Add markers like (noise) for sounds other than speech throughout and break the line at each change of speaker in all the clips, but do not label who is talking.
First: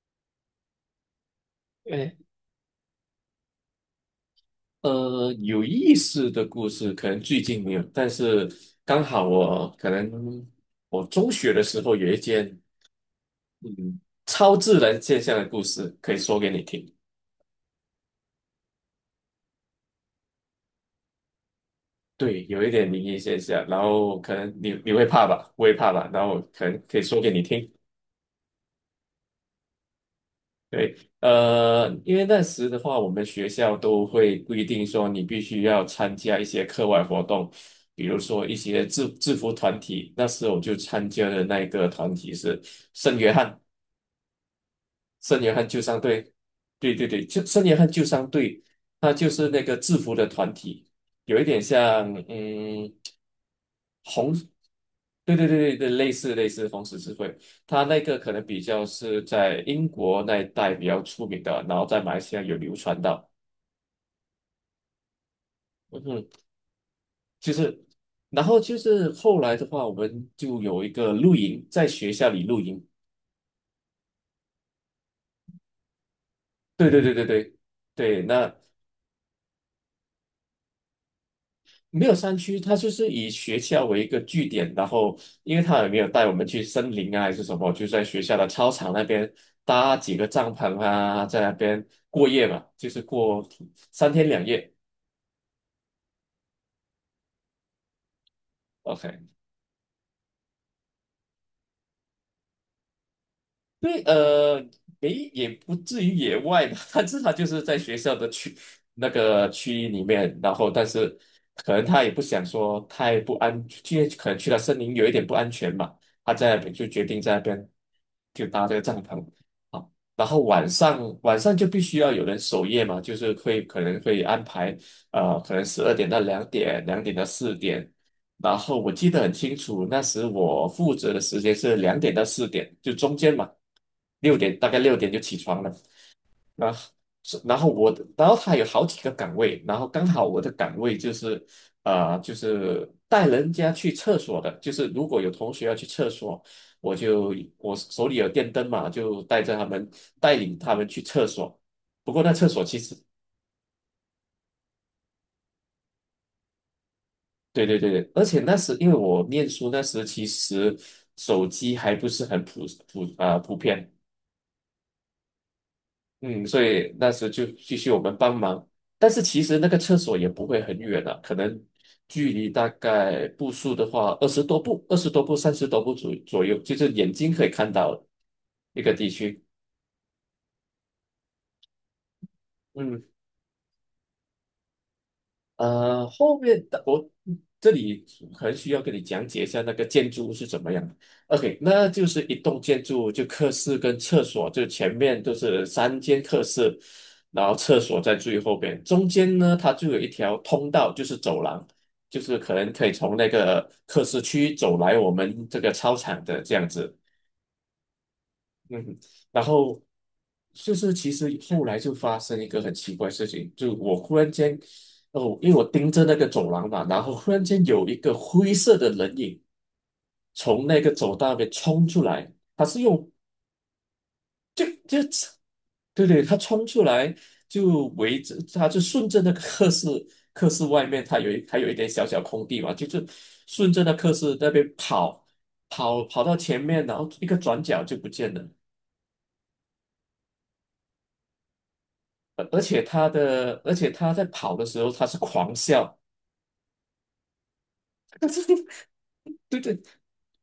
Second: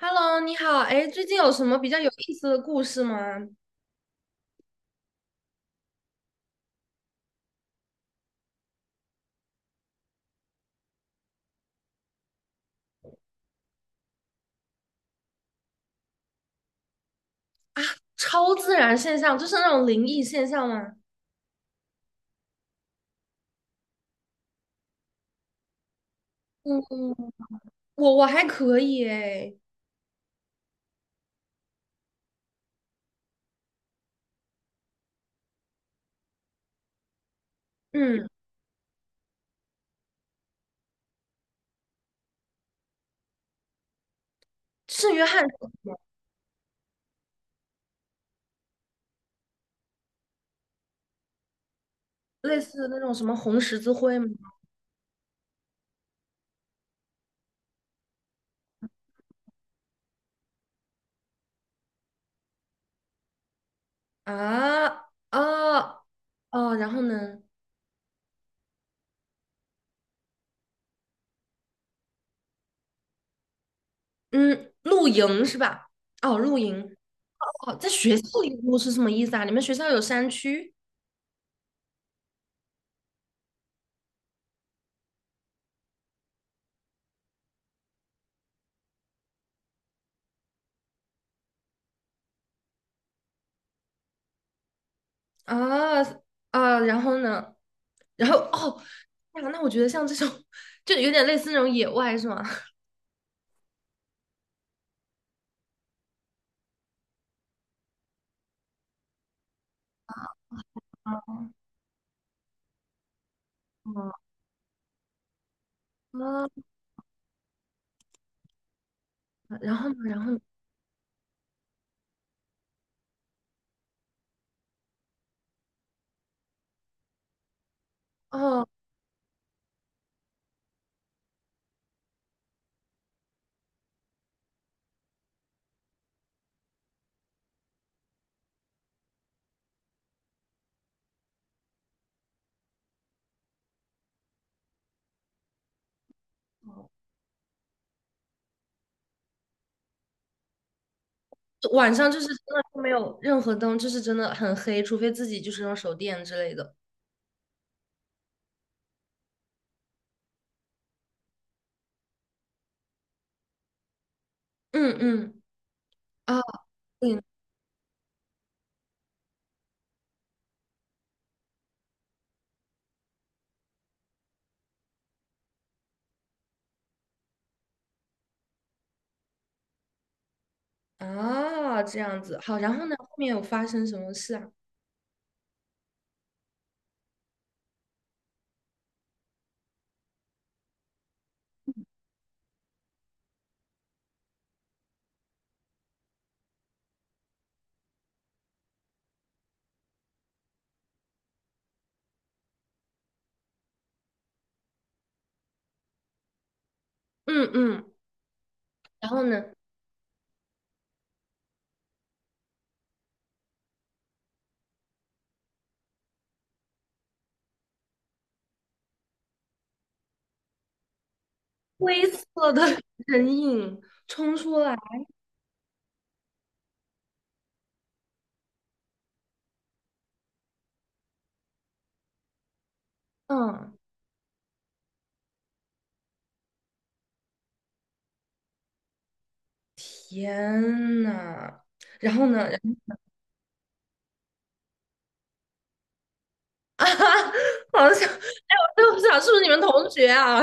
Hello,你好，哎，最近有什么比较有
哎，
意思的故事吗？
有意思的故事可能最近没有，但是刚好我可能我中学的时候有一件嗯超自然现象的故事可以说给你听。
啊，超自然现象，就是那种灵异现象吗？
对，有一点灵异现象，然后可能你会怕吧，我也怕吧，然后可能可以说
嗯，
给你听。
我还可以哎，
对，因为那时的话，我们学校都会规定说，你必须要参加一些课外活动，比如
嗯，
说一些制服团体。那时候我就参加的那一个团体是圣约翰，
圣约
圣
翰是
约
什
翰救
么？
伤队。对对对，就圣约翰救伤队，它就是那个制服的团体，有一点像
类似那种什么红十字会吗？
红，对对对对对，类似红十字会。它那个可能比较是在英国那一带比较出名的，然后在马来西亚有流传到。
啊
嗯
啊，
哼，
哦，然后呢？
就是，然后就是后来的话，我们就有一个露营，在学校里露营。
嗯，露营是吧？哦，露营，
对对对对对
哦，在学
对，
校里
那
露是什么意思啊？你们学校有山区？
没有山区，它就是以学校为一个据点，然后因为他也没有带我们去森林啊还是什么，就在学校的操场那边搭几个帐篷啊，在那边过夜嘛，就是过三天两夜。
啊，啊，然后呢？然后哦，
OK，
呀，那我觉得像这种就有点类似那种野外是吗？
对，没也不至于野外吧，(laughs) 但是他至少就是在学校的区那个区域里面，然后但是
哦，
可能他也不想说太不安，去可能去了森林有一点不安全嘛，他
啊，
在那边就决定在那边就搭这个帐篷
(laughs) 然
啊，
后呢，然
然
后呢？
后晚上就必须要有人守夜嘛，就是会可能会安排可能12点到两点，两点到四点，然
哦，
后我记得很清楚，那时我负责的时间是两点到四点，就中间嘛，大概六点就起床了。然后是然后我的，然后他有好几个岗位，然后刚好我的岗位就是，就是带人家去厕所的，就是如果有同学要去厕所，我手里有电灯嘛，就带着他们带领他们去厕所。
晚上
不
就
过
是
那
真
厕
的
所其
就没
实
有任何灯，就是真的很黑，除非自己就是用手电之类的。
对对对对，而且那时因为我念书那时其实手机还不是很普遍，
嗯嗯，啊，
嗯，所以那
对，
时就继续我们帮忙，但是其实那个厕所也不会很远啊，可能距离大概步数的话二十多步、30多步左右，就是眼睛可以看到的一个地区。
啊，这样子好。然后呢，
嗯，
后面有发生什么事啊？
后面的我这里可能需要跟你讲解一下那个建筑物是怎么样的 OK，那就是一栋建筑物就客室跟厕所，就前面都是3间客室，然后厕所在最后边，中间呢它就有一条通道，就是走廊，就是可能可以从那个客室区走来我们这个操场的这样子。
嗯嗯，
嗯，
然后呢，
然后就是其实后来就发生一个很奇怪的事情，就我忽然间，哦，因为我盯着那个走廊嘛，然后忽然间有一个灰色的人影从那个走道那边冲出
灰
来，
色的
他是
(laughs)
用
人影，冲出
就
来，
就对对，他冲出来就围着，他就顺着那个课室，课室外面他还有一点小小空地嘛，就是顺
嗯，
着那课室那边跑，跑到前面，然后一个转角就不见了。
天呐，然后呢？
而且他的，而且他在跑的时候，他是狂笑，
啊，(laughs) 好像，哎，
(laughs)
我就想是不是你
对
们
对，
同学啊？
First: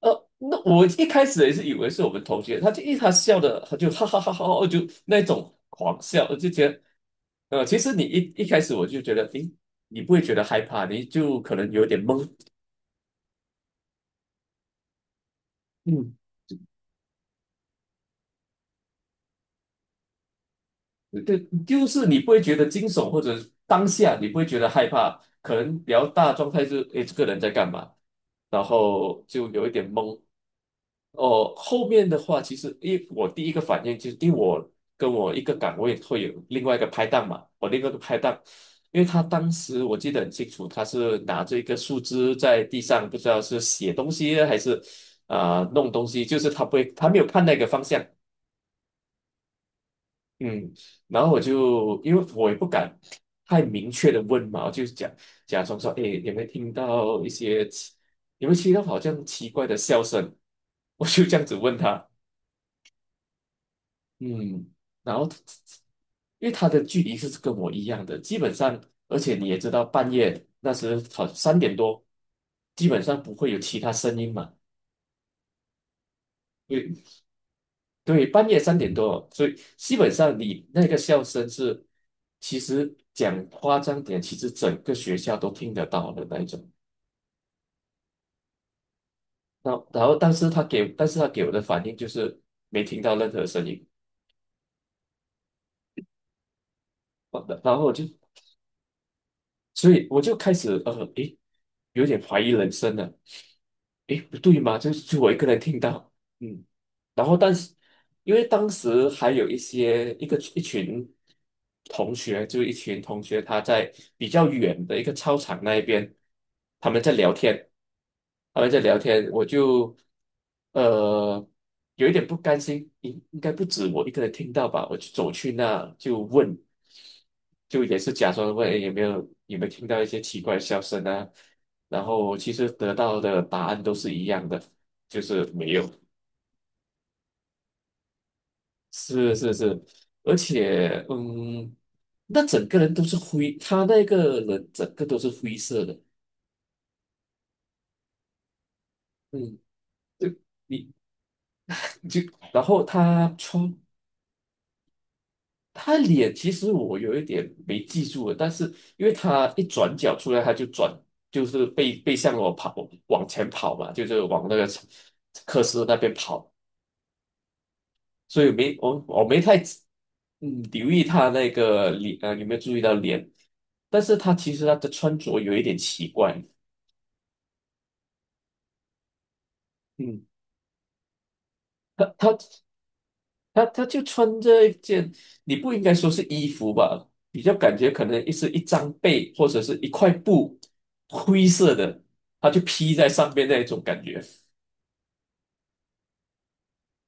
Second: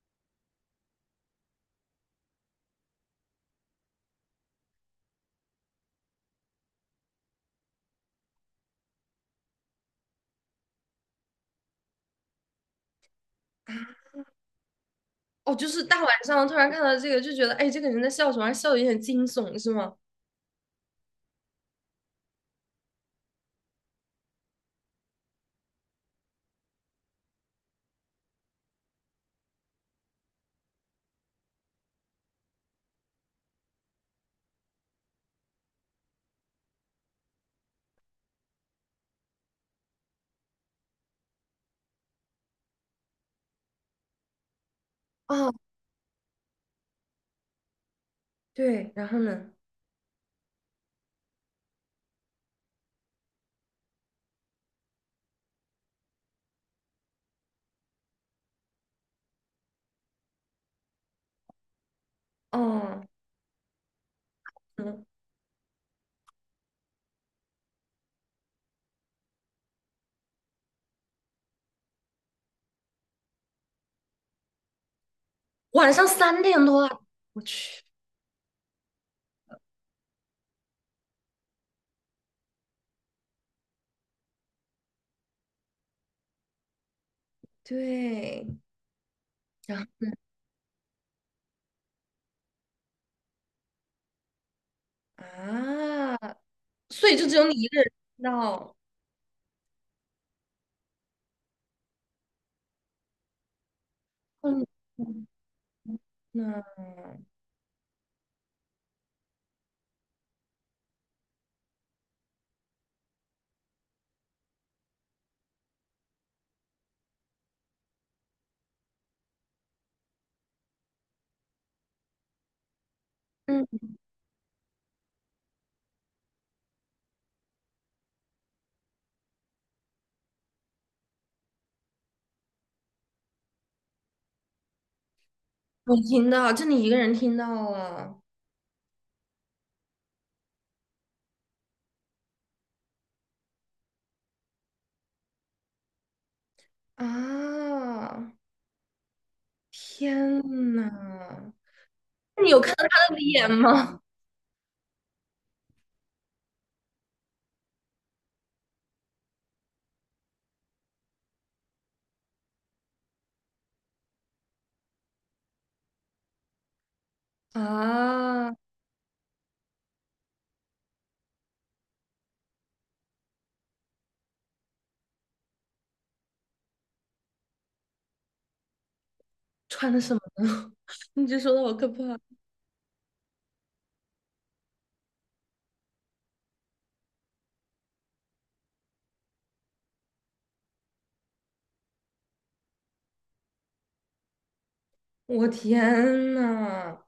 那我一开始也是以为是我们同学，他笑的，他就哈哈哈哈哈，就那种狂笑，我就觉得，其实你一开始我就觉得，诶，你不会觉得害怕，你就可能有点懵，
哦，就是大晚
嗯。
上突然看到这个，就觉得，哎，这个人在笑什么？还笑的有点惊悚，是吗？
对，就是你不会觉得惊悚，或者当下你不会觉得害怕，可能比较大的状态就是，诶，这个人在干嘛？然后就有一点懵。哦，后面的话，其实因为我第一个反应就是，因为我跟我一个岗位会有另外一个拍档嘛，我另外一个拍档，因为他当时我记得很清楚，他是拿着一个树枝在地上，不知道是写东西还是
哦，
弄东西，就是他不会，他没有看那个方向。
对，然后呢？
嗯，然后我就因为我也不敢太明确的问嘛，我就假装说，哎，有没有听到好像奇怪的笑声？我就这样子问他，
哦，
嗯，
嗯，
然后他因为他的距离是跟我一样的，基本上，而且你也知道，半夜那时好三点多，基本上不会有其他声音嘛。
晚上三点多了，我去，
对，半夜三点多，所以基本上你那个笑声是，其实讲夸张点，其实整个学校都听得到的那一种。
对，
那
然后，
然后，但是他给我的反应就是没听到任何声音，
啊，所以就只有你一
然
个
后
人
我就，
听到，
所以我就开始诶，有点怀疑人生了，诶，不对
嗯，
吗？就是就我一个人听到，
那，
嗯。然后但是因为当时还有一群同学，就一群同学他在比较远的一个操场那一边，他们在聊天，他们在聊天，我就呃有一点不甘心，应该不
嗯，
止我一个人听到吧，我就走去那就问。就也是假装问诶有没有听到一些奇怪的笑声啊，然后其实得到的答案都是一样的，就是没有。
我听到，就你一个人听到了。
是是是，而且嗯，那整个人都是灰，他那个人整个都是灰色的，
啊！
嗯，就
天呐，
你就
那你有
然
看
后
到他的
他
脸
从，
吗？
其实我有一点没记住了，但是因为他一转角出来，他就转，就是背向我跑，往前跑嘛，就是往那个科斯那边跑，所以
啊，
没我我没太留意他那个脸啊，有没有注意到脸？但是他其实他的穿着有一点奇怪，
穿的什么？
嗯，
你这说的好可
他
怕！
他他就穿着一件，你不应该说是衣服吧，比较感觉可能是一张被或者是一块布，灰色的，他就披在上面那一种感觉。
我天呐，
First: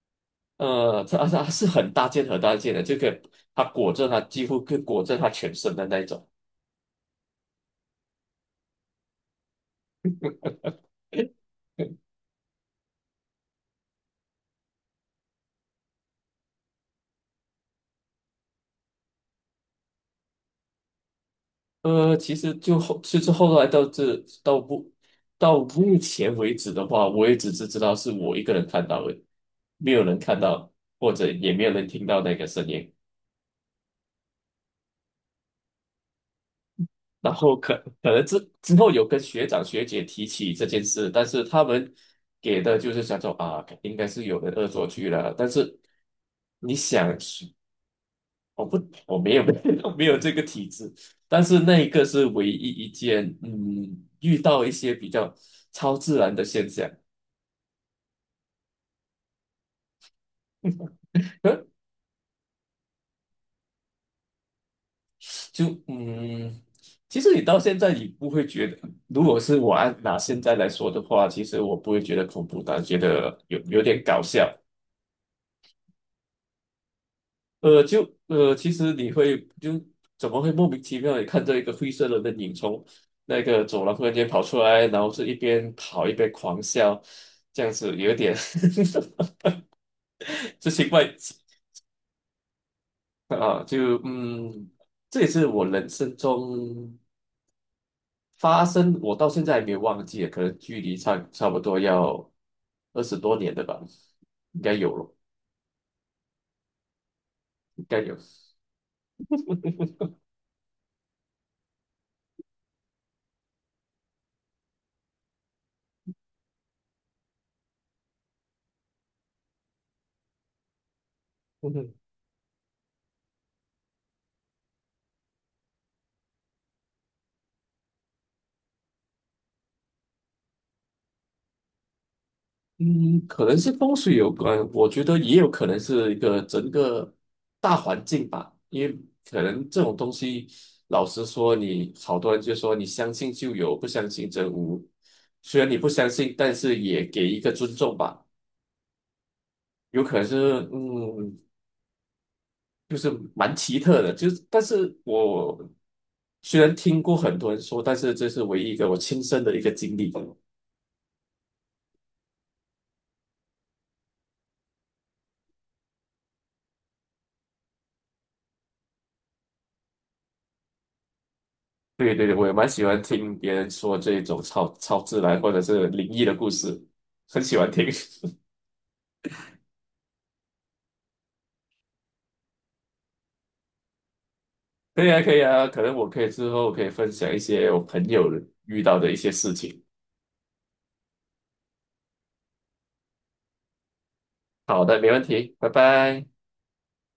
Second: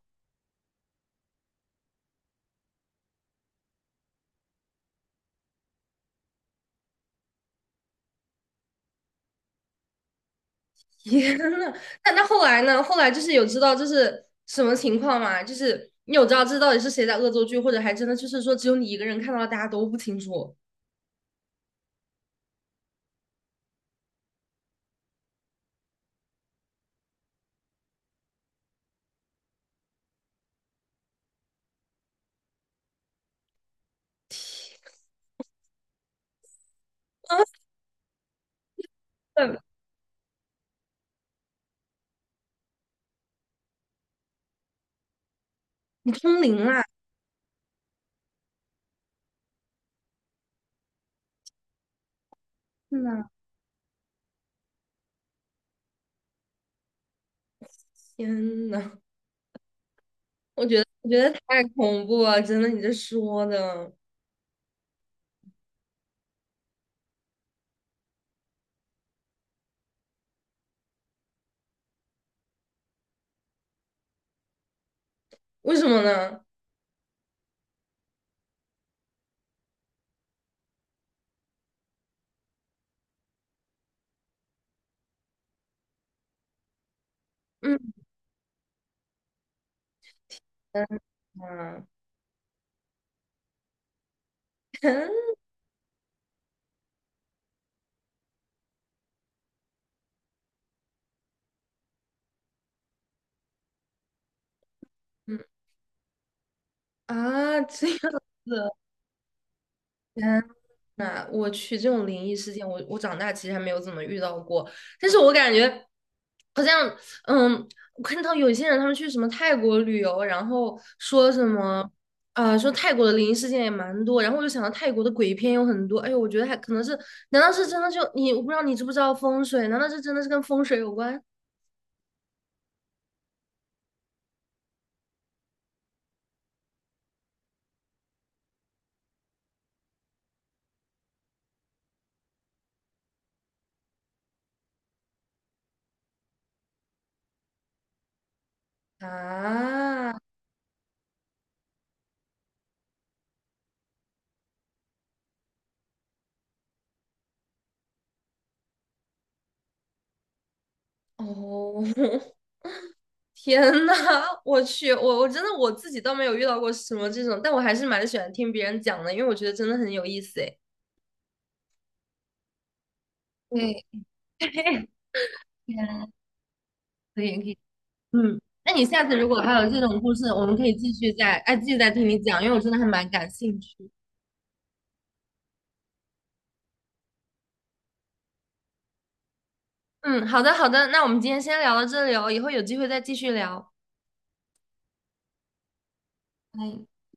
他它是很大件很大件的，这个他裹着他几乎可以裹着他全身的那一种。
天呐！
(laughs)
那那后来呢？后来就是有知道这是什么情况吗？就是你有知道这到底是谁在恶作剧，或者还真的就是说只有你一个人看到了，大家都不清楚？
其实其实后来到目到目前为止的话，我也只是知道是我一个人看到的，没有人看到，或者也没有人听到那个声音。然后可能之后有跟
啊，
学长学姐提起这件事，但是他们给的就是想说啊，应该是有人恶作剧了。但是
你通灵
你
啦！
想，我不，我没有 (laughs) 没有这个体质，但是那一个是唯一一
天呐，
件，嗯，遇到一些比较超自然的现象，
天呐，我觉得太
呃，
恐怖了，真的，你这说的，
就嗯，其实你到现在你不会觉得，如果是我按拿现在来说的话，其实我不会觉得恐怖但觉得有点搞笑，
为什么呢？
其实你会就怎么会莫名其妙地看到一个灰色的人影从那个走廊忽然间跑出来，然后是一边跑一边狂笑，这样
嗯
子有一点 (laughs) 这奇怪 (laughs)
啊，
啊，这也是我人生中我到现在还没有忘记啊，可能距离差不多要20多年的吧，应该有了，
嗯
应
这样
该有。
子。那我去这种灵异事件，我我长大其实还没有怎么遇到过，但是我感觉好像，嗯，我看到有些人他们去什么泰国旅游，然后说什么，
(laughs)
啊，说泰国的灵异事件也蛮多，然后我就想到泰国的鬼片有很多，哎呦，我觉得还可能是，难道是真的就你，我不知道你知不知道风水，难道这真的是跟风水有关？
嗯，可能是风水有关，我觉得也有可能是一个整个大环境吧，因为可能这种东西，老实说你，好多人就说你相信就有，不相信则无。虽然你不相信，但是也给一个尊重吧。有
啊？
可能是，嗯，就是蛮奇特的，就是，但是我虽然听过很多人说，但是这是唯一一个我亲身的一个经历。
哦，(laughs) 天呐，我去，我真的我自己倒没有遇到过什么这种，但我还是蛮喜欢听别人讲的，因为我觉得真的很有意思诶。
对对对，我也蛮喜欢听别人
对，
说这种超自然或者是灵
嗯，
异的故事，
可以可
很喜
以，
欢听。(laughs)
嗯，那你下次如果还有这种故事，我们可以继续再，哎，继续再听你讲，因为我真的还蛮感兴趣。
可以啊，可以啊，可能我可以之后可以分享一些我朋友遇到的一些事情。
嗯，好的好的，那我们今天先聊到这里哦，以后有机会再继续聊。
好的，没问题，拜拜。
哎。